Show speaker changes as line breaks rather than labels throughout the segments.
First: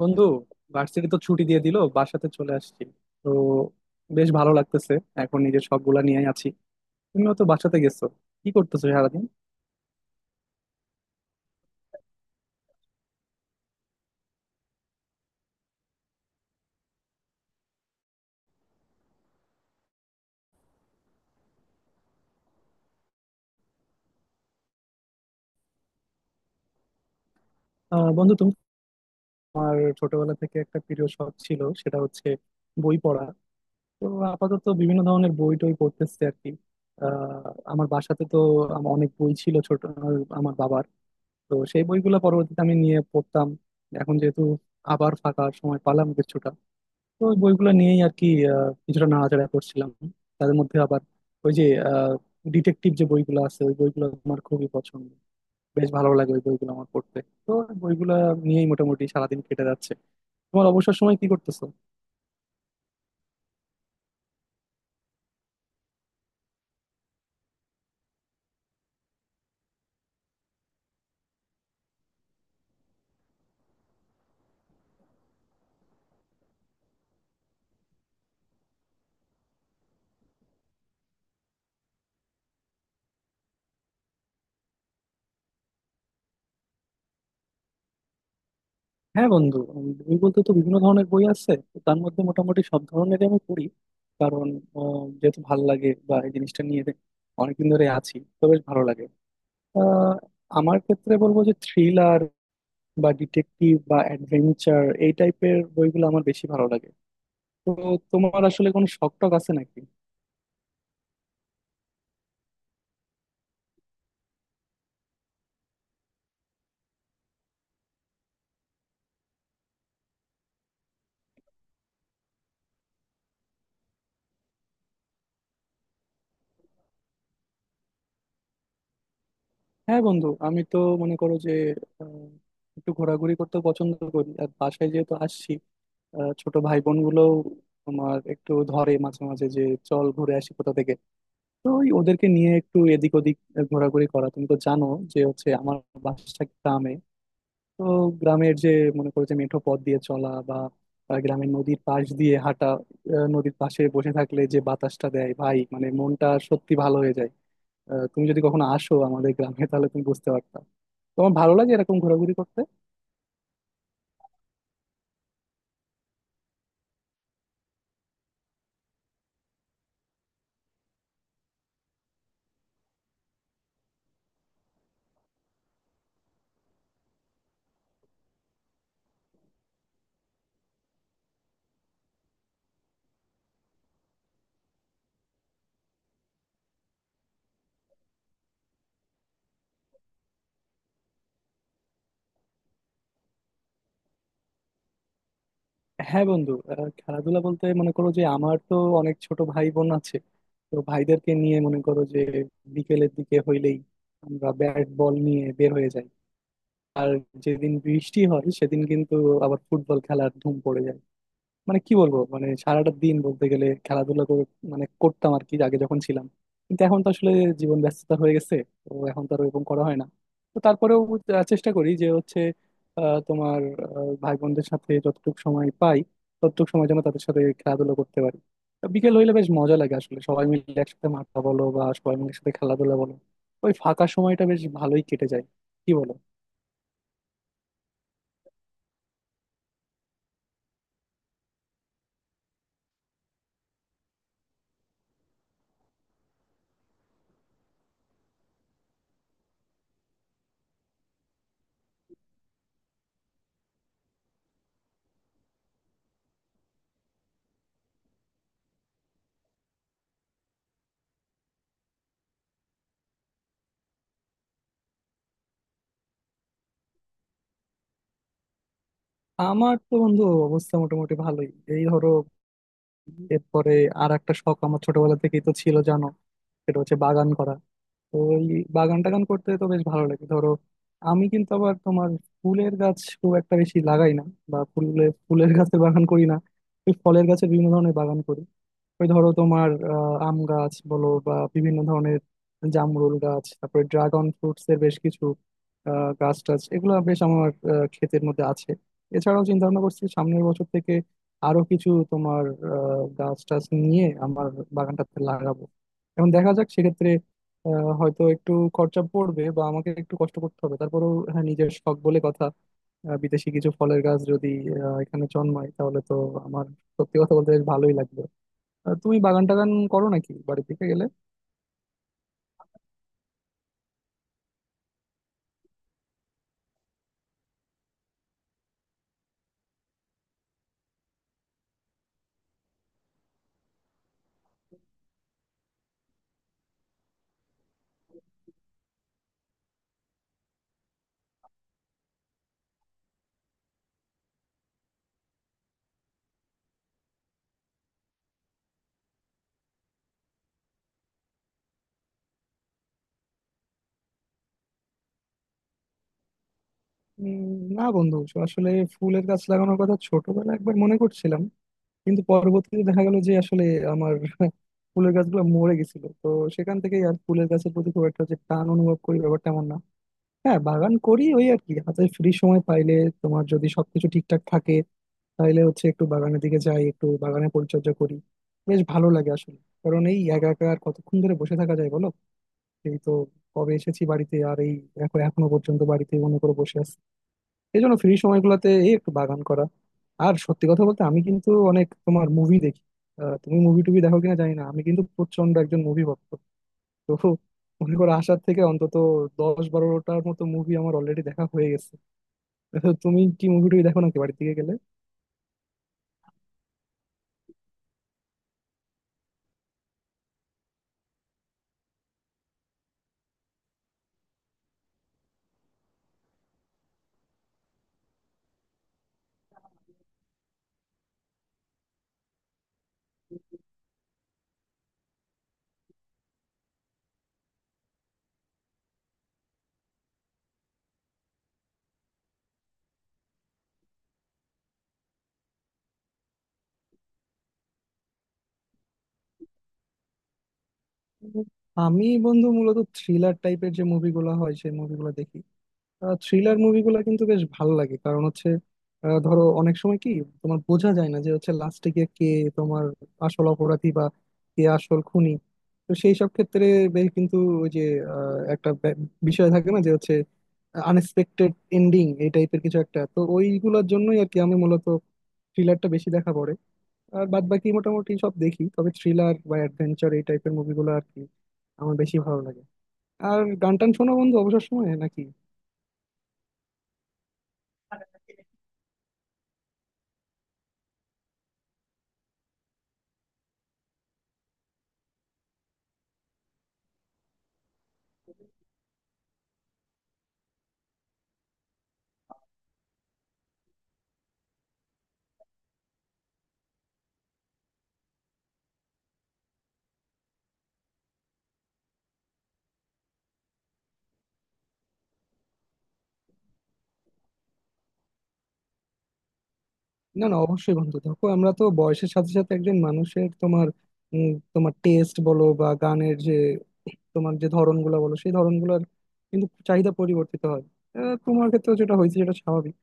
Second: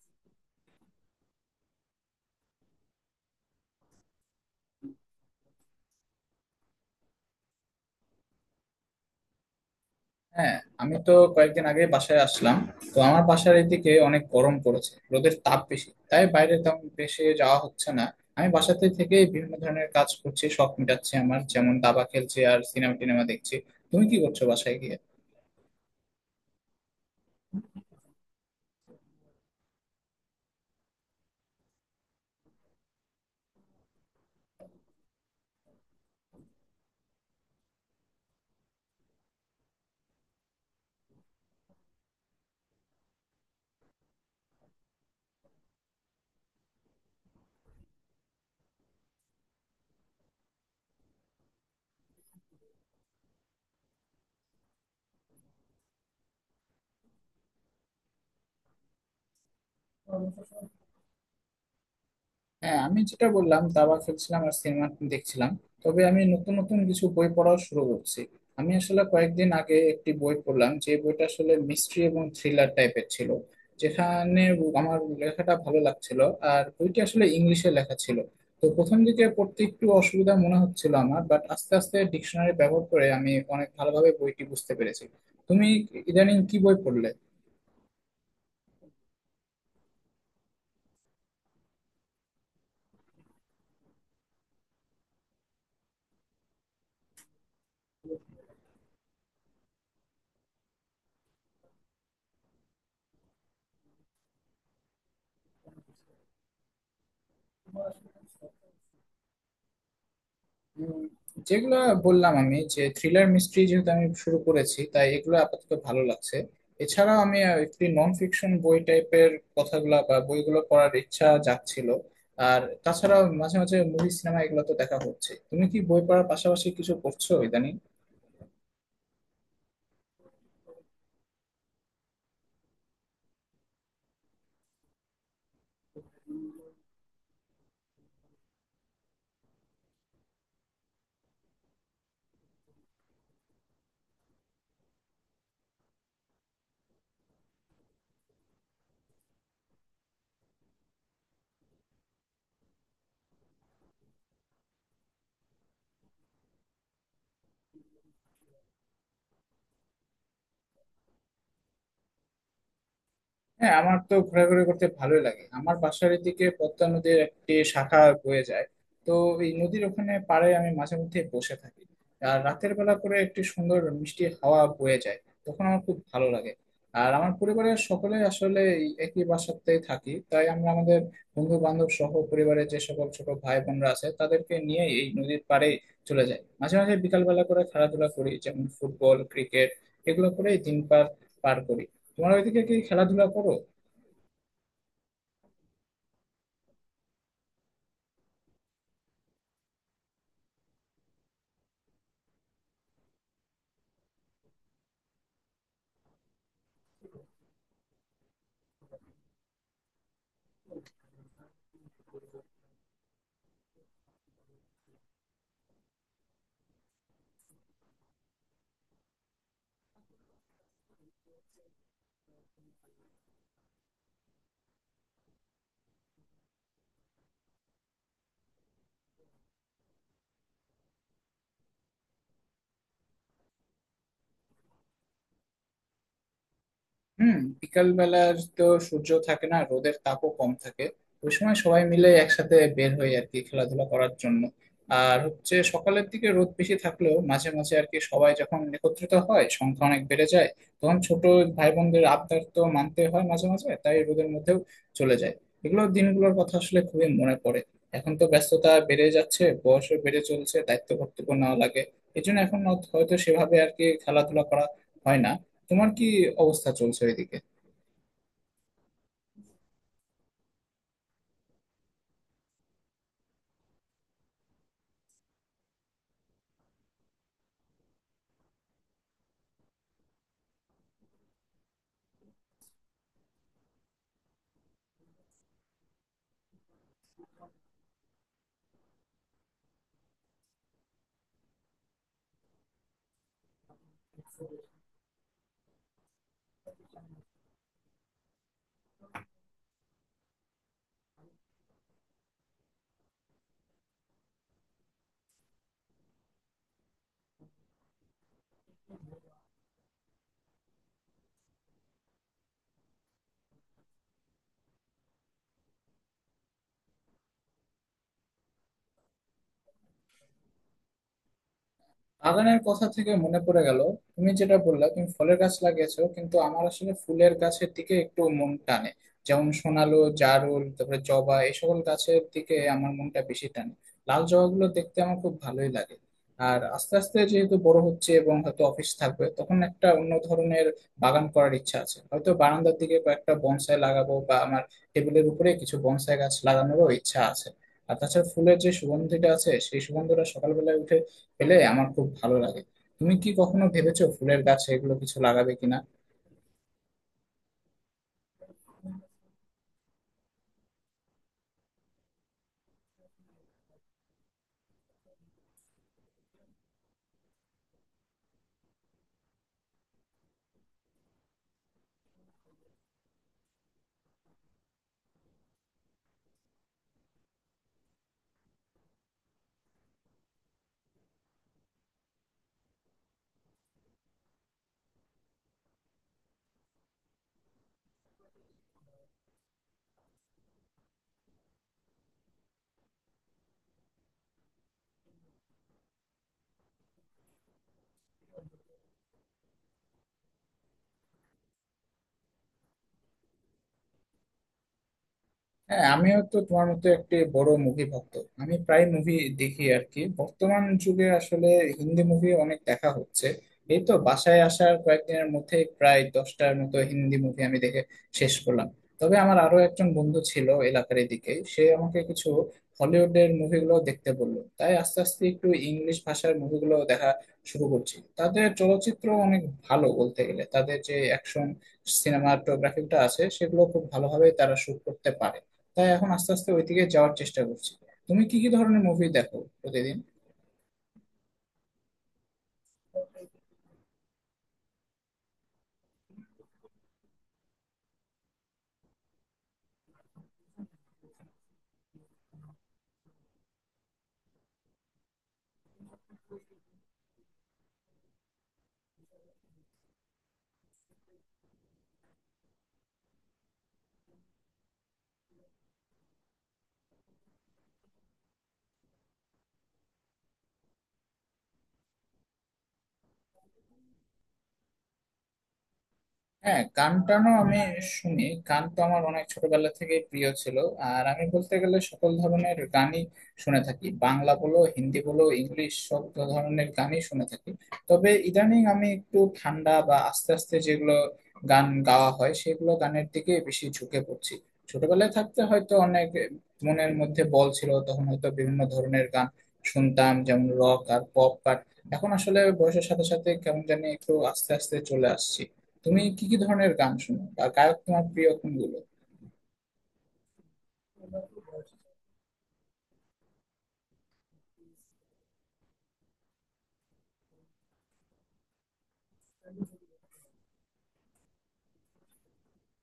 বন্ধু, ভার্সিটি তো ছুটি দিয়ে দিল। বাসাতে চলে আসছি। তো বেশ ভালো লাগতেছে। এখন নিজের শখগুলা নিয়ে আছি। তুমিও তো বাসাতে গেছো। কি করতেছো সারাদিন?
হ্যাঁ, আমি তো কয়েকদিন আগে বাসায় আসলাম। তো আমার বাসার এদিকে অনেক গরম পড়েছে, রোদের তাপ বেশি, তাই বাইরে তেমন বেশি যাওয়া হচ্ছে না। আমি বাসাতে থেকে বিভিন্ন ধরনের কাজ করছি, শখ মেটাচ্ছি আমার, যেমন দাবা খেলছি আর সিনেমা টিনেমা দেখছি। তুমি কি করছো বাসায় গিয়ে?
বন্ধু, তুমি ছোটবেলা থেকে একটা প্রিয় শখ ছিল, সেটা হচ্ছে বই পড়া। তো আপাতত বিভিন্ন ধরনের বই টই পড়তেছে আর কি। আমার বাসাতে তো আমার অনেক বই ছিল, ছোট, আমার বাবার। তো সেই বইগুলো পরবর্তীতে আমি নিয়ে পড়তাম। এখন যেহেতু আবার ফাঁকা সময় পালাম কিছুটা, তো ওই বইগুলো নিয়েই আর কি কিছুটা নাড়াচাড়া করছিলাম। তাদের মধ্যে আবার ওই যে ডিটেকটিভ যে বইগুলো আছে, ওই বইগুলো আমার খুবই পছন্দ। বেশ ভালো লাগে ওই বইগুলো আমার পড়তে। তো ওই বইগুলো নিয়েই মোটামুটি সারাদিন কেটে যাচ্ছে। তোমার অবসর সময় কি করতেছো?
হ্যাঁ, আমি যেটা বললাম, দাবা খেলছিলাম আর সিনেমা দেখছিলাম। তবে আমি নতুন নতুন কিছু বই পড়াও শুরু করছি। আমি আসলে কয়েকদিন আগে একটি বই পড়লাম, যে বইটা আসলে মিস্ট্রি এবং থ্রিলার টাইপের ছিল। যেখানে আমার লেখাটা ভালো লাগছিল। আর বইটি আসলে ইংলিশে লেখা ছিল। তো প্রথম দিকে পড়তে একটু অসুবিধা মনে হচ্ছিল আমার, বাট আস্তে আস্তে ডিকশনারি ব্যবহার করে আমি অনেক ভালোভাবে বইটি বুঝতে পেরেছি। তুমি ইদানিং কি বই পড়লে?
হ্যাঁ বন্ধু, বই বলতে তো বিভিন্ন ধরনের বই আছে, তো তার মধ্যে মোটামুটি সব ধরনেরই আমি পড়ি। কারণ যেহেতু ভালো লাগে বা এই জিনিসটা নিয়ে অনেকদিন ধরে আছি, তো বেশ ভালো লাগে। আহ, আমার ক্ষেত্রে বলবো যে থ্রিলার বা ডিটেকটিভ বা অ্যাডভেঞ্চার এই টাইপের বইগুলো আমার বেশি ভালো লাগে। তো তোমার আসলে কোনো শখ টখ আছে নাকি?
উম, যেগুলো বললাম আমি, যে থ্রিলার মিস্ট্রি যেহেতু আমি শুরু করেছি, তাই এগুলো আপাতত ভালো লাগছে। এছাড়াও আমি একটি নন ফিকশন বই টাইপের কথাগুলো বা বইগুলো পড়ার ইচ্ছা জাগছিল। আর তাছাড়াও মাঝে মাঝে মুভি সিনেমা এগুলো তো দেখা হচ্ছে। তুমি কি বই পড়ার পাশাপাশি কিছু করছো ইদানিং?
হ্যাঁ বন্ধু, আমি তো মনে করো যে আহ, একটু ঘোরাঘুরি করতে পছন্দ করি। আর বাসায় যেহেতু আসছি, ছোট ভাই বোন গুলো তোমার একটু ধরে মাঝে মাঝে যে, চল ঘুরে আসি কোথা থেকে। তো ওই ওদেরকে নিয়ে একটু এদিক ওদিক ঘোরাঘুরি করা। তুমি তো জানো যে হচ্ছে আমার বাসা গ্রামে। তো গ্রামের যে, মনে করো যে মেঠো পথ দিয়ে চলা বা গ্রামের নদীর পাশ দিয়ে হাঁটা, নদীর পাশে বসে থাকলে যে বাতাসটা দেয়, ভাই মানে মনটা সত্যি ভালো হয়ে যায়। তুমি যদি কখনো আসো আমাদের গ্রামে তাহলে তুমি বুঝতে পারতা। তোমার ভালো লাগে এরকম ঘোরাঘুরি করতে?
হ্যাঁ, আমার তো ঘোরাঘুরি করতে ভালোই লাগে। আমার বাসার এদিকে পদ্মা নদীর একটি শাখা বয়ে যায়। তো এই নদীর ওখানে পাড়ে আমি মাঝে মধ্যে বসে থাকি। আর রাতের বেলা করে একটি সুন্দর মিষ্টি হাওয়া বয়ে যায়, তখন আমার খুব ভালো লাগে। আর আমার পরিবারের সকলে আসলে এই একই বাসাতেই থাকি, তাই আমরা আমাদের বন্ধু বান্ধব সহ পরিবারের যে সকল ছোট ভাই বোনরা আছে তাদেরকে নিয়ে এই নদীর পাড়ে চলে যাই মাঝে মাঝে বিকালবেলা করে। খেলাধুলা করি, যেমন ফুটবল, ক্রিকেট, এগুলো করে দিন পার পার করি। তোমার ওইদিকে কি খেলাধুলা করো?
হ্যাঁ বন্ধু, খেলাধুলা বলতে মনে করো যে আমার তো অনেক ছোট ভাই বোন আছে। তো ভাইদেরকে নিয়ে মনে করো যে বিকেলের দিকে হইলেই আমরা ব্যাট বল নিয়ে বের হয়ে যাই। আর যেদিন বৃষ্টি হয় সেদিন কিন্তু আবার ফুটবল খেলার ধুম পড়ে যায়। মানে কি বলবো, মানে সারাটা দিন বলতে গেলে খেলাধুলা করে, মানে করতাম আর কি আগে যখন ছিলাম। কিন্তু এখন তো আসলে জীবন ব্যস্ততা হয়ে গেছে। তো এখন তো আর ওরকম করা হয় না। তো তারপরেও চেষ্টা করি যে হচ্ছে আহ, তোমার ভাই বোনদের সাথে যতটুকু সময় পাই ততটুকু সময় যেন তাদের সাথে খেলাধুলা করতে পারি। তো বিকেল হইলে বেশ মজা লাগে আসলে, সবাই মিলে একসাথে মাঠা বলো বা সবাই মিলে একসাথে খেলাধুলা বলো। ওই ফাঁকা সময়টা বেশ ভালোই কেটে যায়, কি বলো?
হুম। বিকাল বেলার তো সূর্য থাকে না, রোদের তাপও কম থাকে। ওই সময় সবাই মিলে একসাথে বের হই আর কি খেলাধুলা করার জন্য। আর হচ্ছে সকালের দিকে রোদ বেশি থাকলেও মাঝে মাঝে আর কি সবাই যখন একত্রিত হয়, সংখ্যা অনেক বেড়ে যায়। তখন ছোট ভাই বোনদের আবদার তো মানতে হয় মাঝে মাঝে, তাই রোদের মধ্যেও চলে যায়। এগুলো দিনগুলোর কথা আসলে খুবই মনে পড়ে। এখন তো ব্যস্ততা বেড়ে যাচ্ছে, বয়সও বেড়ে চলছে, দায়িত্ব কর্তব্য নেওয়া লাগে। এই জন্য এখন হয়তো সেভাবে আর কি খেলাধুলা করা হয় না। তোমার কি অবস্থা চলছে ওইদিকে?
আমার তো বন্ধু অবস্থা মোটামুটি ভালোই। এই ধরো, এরপরে আর একটা শখ আমার ছোটবেলা থেকেই তো ছিল জানো, সেটা হচ্ছে বাগান করা। তো এই বাগান টাগান করতে তো বেশ ভালো লাগে। ধরো, আমি কিন্তু আবার তোমার ফুলের গাছ খুব একটা বেশি লাগাই না, বা ফুলের ফুলের গাছের বাগান করি না। ওই ফলের গাছের বিভিন্ন ধরনের বাগান করি। ওই ধরো তোমার আম গাছ বলো বা বিভিন্ন ধরনের জামরুল গাছ, তারপরে ড্রাগন ফ্রুটস এর বেশ কিছু গাছ টাছ এগুলো বেশ আমার ক্ষেতের মধ্যে আছে। এছাড়াও চিন্তা ভাবনা করছি সামনের বছর থেকে আরো কিছু তোমার গাছ টাছ নিয়ে আমার বাগানটাতে লাগাবো। এখন দেখা যাক, সেক্ষেত্রে হয়তো একটু খরচা পড়বে বা আমাকে একটু কষ্ট করতে হবে, তারপরেও হ্যাঁ নিজের শখ বলে কথা। বিদেশি কিছু ফলের গাছ যদি এখানে জন্মায় তাহলে তো আমার, সত্যি কথা বলতে, বেশ ভালোই লাগবে। তুমি বাগান টাগান করো নাকি বাড়ি থেকে গেলে?
বাগানের কথা থেকে মনে পড়ে গেল, তুমি যেটা বললা তুমি ফলের গাছ লাগিয়েছো, কিন্তু আমার আসলে ফুলের গাছের দিকে একটু মন টানে। যেমন সোনালো, জারুল, তারপরে জবা, এই সকল গাছের দিকে আমার মনটা বেশি টানে। লাল জবাগুলো দেখতে আমার খুব ভালোই লাগে। আর আস্তে আস্তে যেহেতু বড় হচ্ছে এবং হয়তো অফিস থাকবে, তখন একটা অন্য ধরনের বাগান করার ইচ্ছা আছে। হয়তো বারান্দার দিকে কয়েকটা বনসাই লাগাবো, বা আমার টেবিলের উপরে কিছু বনসাই গাছ লাগানোরও ইচ্ছা আছে। আর তাছাড়া ফুলের যে সুগন্ধিটা আছে, সেই সুগন্ধটা সকালবেলায় উঠে পেলে আমার খুব ভালো লাগে। তুমি কি কখনো ভেবেছো ফুলের গাছ এগুলো কিছু লাগাবে কিনা?
উম, না বন্ধু, আসলে ফুলের গাছ লাগানোর কথা ছোটবেলায় একবার মনে করছিলাম, কিন্তু পরবর্তীতে দেখা গেল যে আসলে আমার ফুলের গাছগুলো মরে গেছিল। তো সেখান থেকেই আর ফুলের গাছের প্রতি খুব একটা যে টান অনুভব করি ব্যাপারটা এমন না। হ্যাঁ, বাগান করি ওই আর কি হাতে ফ্রি সময় পাইলে। তোমার যদি সবকিছু ঠিকঠাক থাকে তাহলে হচ্ছে একটু বাগানের দিকে যাই, একটু বাগানে পরিচর্যা করি। বেশ ভালো লাগে আসলে, কারণ এই একা একা আর কতক্ষণ ধরে বসে থাকা যায় বলো। এই তো কবে এসেছি বাড়িতে, আর এই দেখো এখনো পর্যন্ত বাড়িতে মনে করে বসে আছি। এই জন্য ফ্রি সময়গুলোতে এই একটু বাগান করা। আর সত্যি কথা বলতে, আমি কিন্তু অনেক তোমার মুভি দেখি। তুমি মুভি টুভি দেখো কিনা জানি না, আমি কিন্তু প্রচন্ড একজন মুভি ভক্ত। তো মনে করো আসার থেকে অন্তত 10-12টার মতো মুভি আমার অলরেডি দেখা হয়ে গেছে। তো তুমি কি মুভি টুভি দেখো নাকি বাড়ির দিকে গেলে?
হ্যাঁ, আমিও তো তোমার মতো একটি বড় মুভি ভক্ত। আমি প্রায় মুভি দেখি আর কি। বর্তমান যুগে আসলে হিন্দি মুভি অনেক দেখা হচ্ছে। এই তো বাসায় আসার কয়েকদিনের মধ্যে প্রায় দশটার মতো হিন্দি মুভি আমি দেখে শেষ করলাম। তবে আমার আরো একজন বন্ধু ছিল এলাকার এদিকে, সে আমাকে কিছু হলিউডের মুভিগুলো দেখতে বললো, তাই আস্তে আস্তে একটু ইংলিশ ভাষার মুভিগুলো দেখা শুরু করছি। তাদের চলচ্চিত্র অনেক ভালো বলতে গেলে। তাদের যে অ্যাকশন, সিনেমাটোগ্রাফিটা আছে, সেগুলো খুব ভালোভাবে তারা শুট করতে পারে। তাই এখন আস্তে আস্তে ওই দিকে যাওয়ার চেষ্টা করছি। তুমি কি কি ধরনের মুভি দেখো প্রতিদিন?
আমি বন্ধু মূলত থ্রিলার টাইপের যে মুভিগুলো হয় সেই মুভিগুলো দেখি। থ্রিলার মুভিগুলো কিন্তু বেশ ভালো লাগে, কারণ হচ্ছে ধরো অনেক সময় কি তোমার বোঝা যায় না যে হচ্ছে লাস্টে গিয়ে কে তোমার আসল অপরাধী বা কে আসল খুনি। তো সেই সব ক্ষেত্রে বেশ কিন্তু ওই যে একটা বিষয় থাকে না যে হচ্ছে আনএক্সপেক্টেড এন্ডিং এই টাইপের কিছু একটা, তো ওইগুলোর জন্যই আর কি আমি মূলত থ্রিলারটা বেশি দেখা পড়ে। আর বাদ বাকি মোটামুটি সব দেখি, তবে থ্রিলার বা অ্যাডভেঞ্চার এই টাইপের মুভিগুলো আর কি আমার বেশি ভালো লাগে। আর গান টান শোনো বন্ধু অবসর সময়ে নাকি?
হ্যাঁ, গান টানও আমি শুনি। গান তো আমার অনেক ছোটবেলা থেকে প্রিয় ছিল। আর আমি বলতে গেলে সকল ধরনের গানই শুনে থাকি, বাংলা বলো, হিন্দি বলো, ইংলিশ, সব ধরনের গানই শুনে থাকি। তবে ইদানিং আমি একটু ঠান্ডা বা আস্তে আস্তে যেগুলো গান গাওয়া হয়, সেগুলো গানের দিকে বেশি ঝুঁকে পড়ছি। ছোটবেলায় থাকতে হয়তো অনেক মনের মধ্যে বল ছিল, তখন হয়তো বিভিন্ন ধরনের গান শুনতাম, যেমন রক আর পপ। আর এখন আসলে বয়সের সাথে সাথে কেমন জানি একটু আস্তে আস্তে চলে আসছি। তুমি কি কি ধরনের গান শোনো বা গায়ক তোমার প্রিয় কোনগুলো?
না, না, অবশ্যই বন্ধু। দেখো আমরা তো বয়সের সাথে সাথে একজন মানুষের তোমার তোমার টেস্ট বলো বা গানের যে তোমার যে ধরনগুলো বলো সেই ধরনগুলোর কিন্তু চাহিদা পরিবর্তিত হয়। তোমার ক্ষেত্রে যেটা হয়েছে সেটা স্বাভাবিক।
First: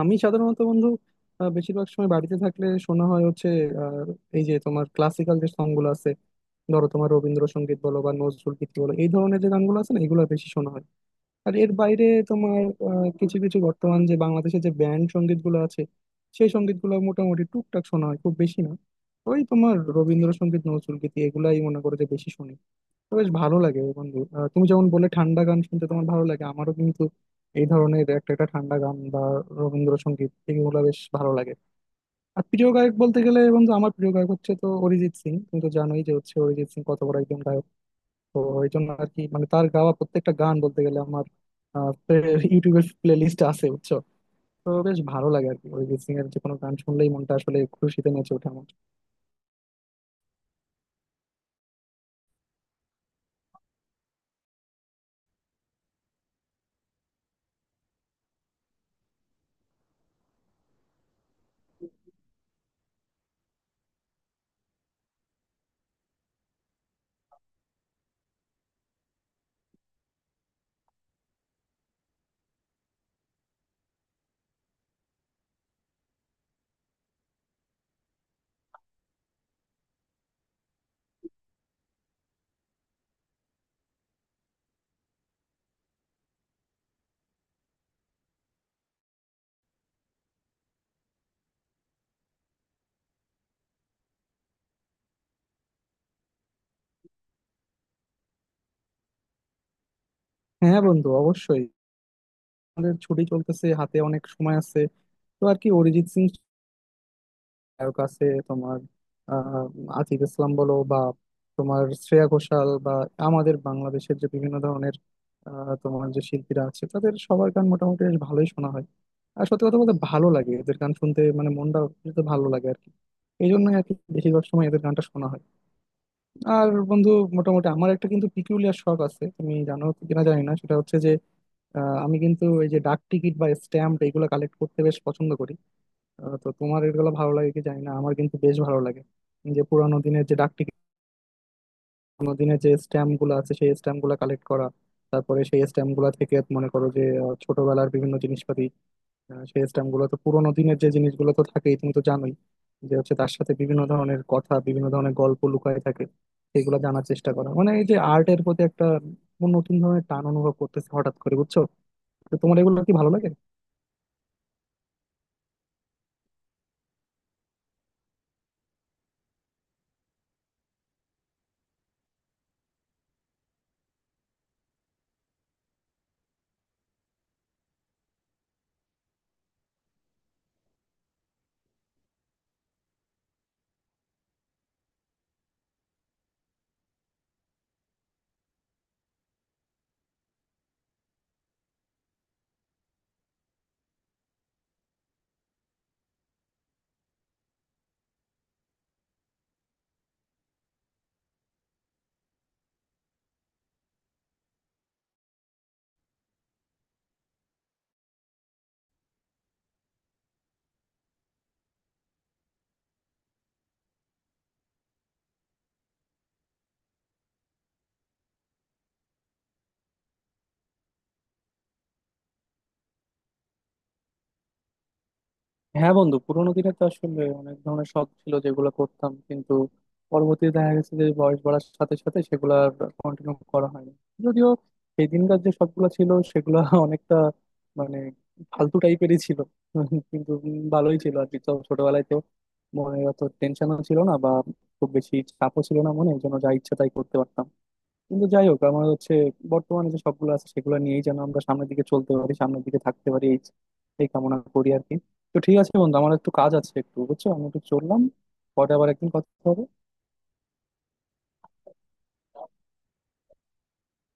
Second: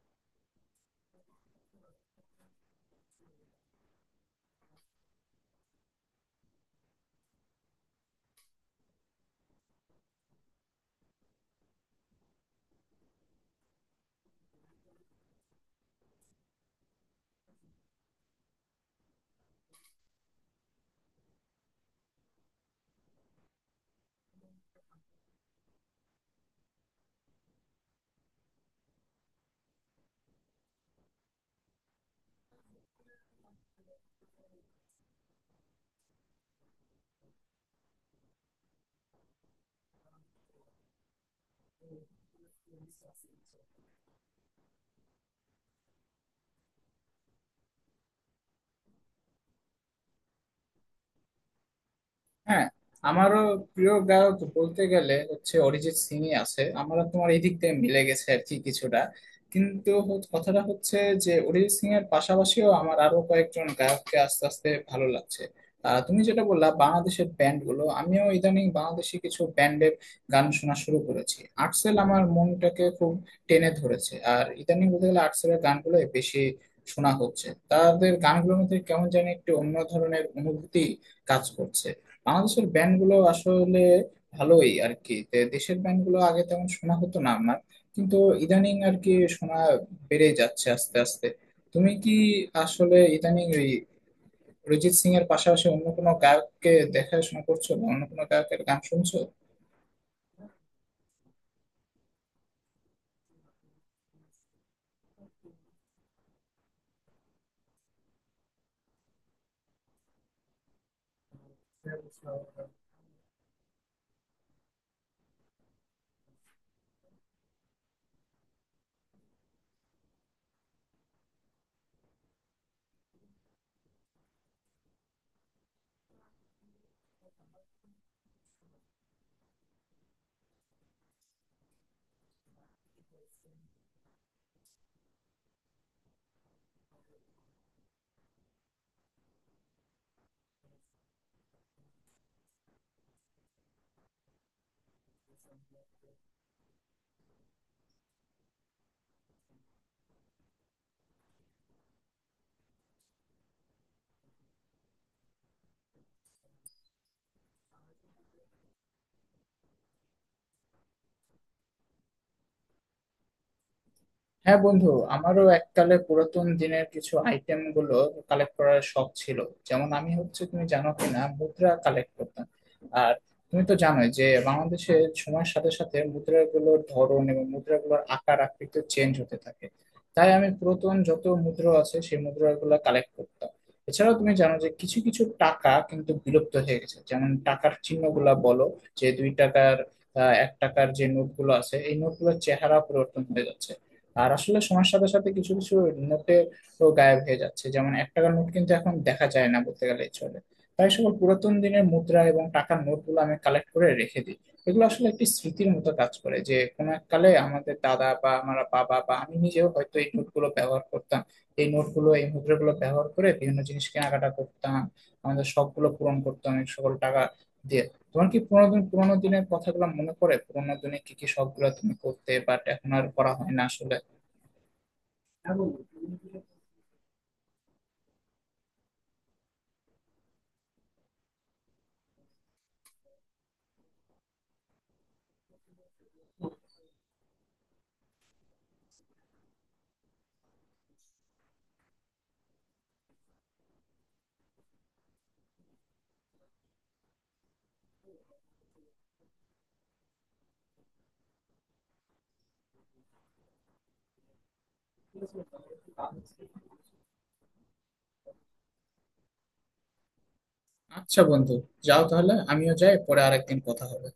আমি সাধারণত বন্ধু বেশিরভাগ সময় বাড়িতে থাকলে শোনা হয় হচ্ছে আহ, এই যে তোমার ক্লাসিক্যাল যে সং গুলো আছে, ধরো তোমার রবীন্দ্রসঙ্গীত বলো বা নজরুল গীতি বলো এই ধরনের যে গানগুলো আছে না, এগুলো বেশি শোনা হয়। আর এর বাইরে তোমার কিছু কিছু বর্তমান যে বাংলাদেশের যে ব্যান্ড সঙ্গীত গুলো আছে সেই সঙ্গীত গুলো মোটামুটি টুকটাক শোনা হয়, খুব বেশি না। ওই তোমার রবীন্দ্রসঙ্গীত নজরুল গীতি এগুলাই মনে করো যে বেশি শুনি। তো বেশ ভালো লাগে বন্ধু। তুমি যেমন বলে ঠান্ডা গান শুনতে তোমার ভালো লাগে, আমারও কিন্তু এই ধরনের একটা একটা ঠান্ডা গান বা রবীন্দ্রসঙ্গীত এগুলো বেশ ভালো লাগে। আর প্রিয় গায়ক বলতে গেলে বন্ধু, আমার প্রিয় গায়ক হচ্ছে তো অরিজিৎ সিং। তুমি তো জানোই যে হচ্ছে অরিজিৎ সিং কত বড় একজন গায়ক। তো এই জন্য আর কি মানে তার গাওয়া প্রত্যেকটা গান বলতে গেলে আমার ইউটিউবের প্লে লিস্টে আছে, বুঝছো? তো বেশ ভালো লাগে আর কি, অরিজিৎ সিং এর যে কোনো গান শুনলেই মনটা আসলে খুশিতে নেচে ওঠে আমার।
হ্যাঁ, আমারও প্রিয় গায়ক বলতে গেলে হচ্ছে অরিজিৎ সিংই আছে। আমরা তোমার এই দিক থেকে মিলে গেছে আর কি কিছুটা। কিন্তু কথাটা হচ্ছে যে অরিজিৎ সিং এর পাশাপাশিও আমার আরো কয়েকজন গায়ককে আস্তে আস্তে ভালো লাগছে। তুমি যেটা বললা বাংলাদেশের ব্যান্ড গুলো, আমিও ইদানিং বাংলাদেশি কিছু ব্যান্ডের গান শোনা শুরু করেছি। আর্টসেল আমার মনটাকে খুব টেনে ধরেছে। আর ইদানিং বলতে গেলে আর্টসেলের গানগুলো বেশি শোনা হচ্ছে। তাদের গানগুলোর মধ্যে কেমন যেন একটি অন্য ধরনের অনুভূতি কাজ করছে। বাংলাদেশের ব্যান্ড গুলো আসলে ভালোই আর কি। তে দেশের ব্যান্ড গুলো আগে তেমন শোনা হতো না আমার, কিন্তু ইদানিং আর কি শোনা বেড়ে যাচ্ছে আস্তে আস্তে। তুমি কি আসলে ইদানিং ওই অরিজিৎ সিং এর পাশাপাশি অন্য কোনো গায়ককে দেখাশোনা করছো বা অন্য কোনো গায়কের গান শুনছো?
হ্যাঁ বন্ধু, অবশ্যই, আমাদের ছুটি চলতেছে, হাতে অনেক সময় আছে। তো আর কি অরিজিৎ সিং নায়ক আছে তোমার, আহ আতিফ ইসলাম বলো বা তোমার শ্রেয়া ঘোষাল বা আমাদের বাংলাদেশের যে বিভিন্ন ধরনের তোমার যে শিল্পীরা আছে তাদের সবার গান মোটামুটি বেশ ভালোই শোনা হয়। আর সত্যি কথা বলতে ভালো লাগে এদের গান শুনতে, মানে মনটা তো ভালো লাগে আর কি। এই জন্যই আর কি বেশিরভাগ সময় এদের গানটা শোনা হয়। আর বন্ধু, মোটামুটি আমার একটা কিন্তু পিকুলিয়ার শখ আছে তুমি জানো কিনা জানি না, সেটা হচ্ছে যে আমি কিন্তু এই যে ডাক টিকিট বা স্ট্যাম্প এগুলো কালেক্ট করতে বেশ পছন্দ করি। তো তোমার এগুলো ভালো লাগে কি জানি না, আমার কিন্তু বেশ ভালো লাগে, যে পুরানো দিনের যে ডাক টিকিট পুরানো দিনের যে স্ট্যাম্প গুলো আছে সেই স্ট্যাম্প গুলো কালেক্ট করা। তারপরে সেই স্ট্যাম্প গুলা থেকে মনে করো যে ছোটবেলার বিভিন্ন জিনিসপাতি, সেই স্ট্যাম্প গুলো তো পুরোনো দিনের যে জিনিসগুলো তো থাকেই, তুমি তো জানোই যে হচ্ছে তার সাথে বিভিন্ন ধরনের কথা বিভিন্ন ধরনের গল্প লুকায় থাকে। সেগুলো জানার চেষ্টা করা মানে এই যে আর্টের প্রতি একটা নতুন ধরনের টান অনুভব করতেছে হঠাৎ করে, বুঝছো? তো তোমার এগুলো কি ভালো লাগে?
হ্যাঁ বন্ধু, আমারও এককালে পুরাতন দিনের কিছু আইটেম গুলো কালেক্ট করার শখ ছিল। যেমন আমি হচ্ছে, তুমি জানো কিনা, মুদ্রা কালেক্ট করতাম। আর তুমি তো জানোই যে বাংলাদেশের সময়ের সাথে সাথে মুদ্রাগুলোর ধরন এবং মুদ্রাগুলোর আকার আকৃতি চেঞ্জ হতে থাকে। তাই আমি পুরাতন যত মুদ্রা আছে, সেই মুদ্রাগুলো কালেক্ট করতাম। এছাড়াও তুমি জানো যে কিছু কিছু টাকা কিন্তু বিলুপ্ত হয়ে গেছে, যেমন টাকার চিহ্নগুলা বলো, যে দুই টাকার, এক টাকার যে নোটগুলো আছে, এই নোটগুলোর চেহারা পরিবর্তন হয়ে যাচ্ছে। আর আসলে সময়ের সাথে সাথে কিছু কিছু নোটে তো গায়েব হয়ে যাচ্ছে, যেমন এক টাকার নোট কিন্তু এখন দেখা যায় না বলতে গেলে চলে। তাই সকল পুরাতন দিনের মুদ্রা এবং টাকার নোটগুলো আমি কালেক্ট করে রেখে দিই। এগুলো আসলে একটি স্মৃতির মতো কাজ করে, যে কোনো এক কালে আমাদের দাদা বা আমার বাবা বা আমি নিজেও হয়তো এই নোটগুলো ব্যবহার করতাম। এই নোটগুলো, এই মুদ্রাগুলো ব্যবহার করে বিভিন্ন জিনিস কেনাকাটা করতাম, আমাদের শখগুলো পূরণ করতাম এই সকল টাকা দিয়ে। তোমার কি পুরোনো দিনের কথাগুলো মনে পড়ে? পুরোনো দিনে কি কি শখ গুলো তুমি করতে বাট এখন আর করা হয় না আসলে? হ্যাঁ বন্ধু,
হ্যাঁ বন্ধু, পুরোনো দিনে তো আসলে অনেক ধরনের শখ ছিল যেগুলো করতাম, কিন্তু পরবর্তীতে দেখা গেছে যে বয়স বাড়ার সাথে সাথে সেগুলো আর কন্টিনিউ করা হয়নি। যদিও সেই দিনকার যে শখগুলো ছিল সেগুলো অনেকটা মানে ফালতু টাইপেরই ছিল, কিন্তু ভালোই ছিল আর কি। তো ছোটবেলায় তো মনে অত টেনশনও ছিল না বা খুব বেশি চাপও ছিল না মনে, এই জন্য যা ইচ্ছা তাই করতে পারতাম। কিন্তু যাই হোক, আমার হচ্ছে বর্তমানে যে সবগুলো আছে সেগুলো নিয়েই যেন আমরা সামনের দিকে চলতে পারি, সামনের দিকে থাকতে পারি, এই এই কামনা করি আর কি। তো ঠিক আছে বন্ধু, আমার একটু কাজ আছে, একটু বুঝছো আমি একটু চললাম। পরে আবার একদিন কথা হবে।
আচ্ছা বন্ধু, যাও তাহলে, আমিও যাই, পরে আরেকদিন কথা হবে।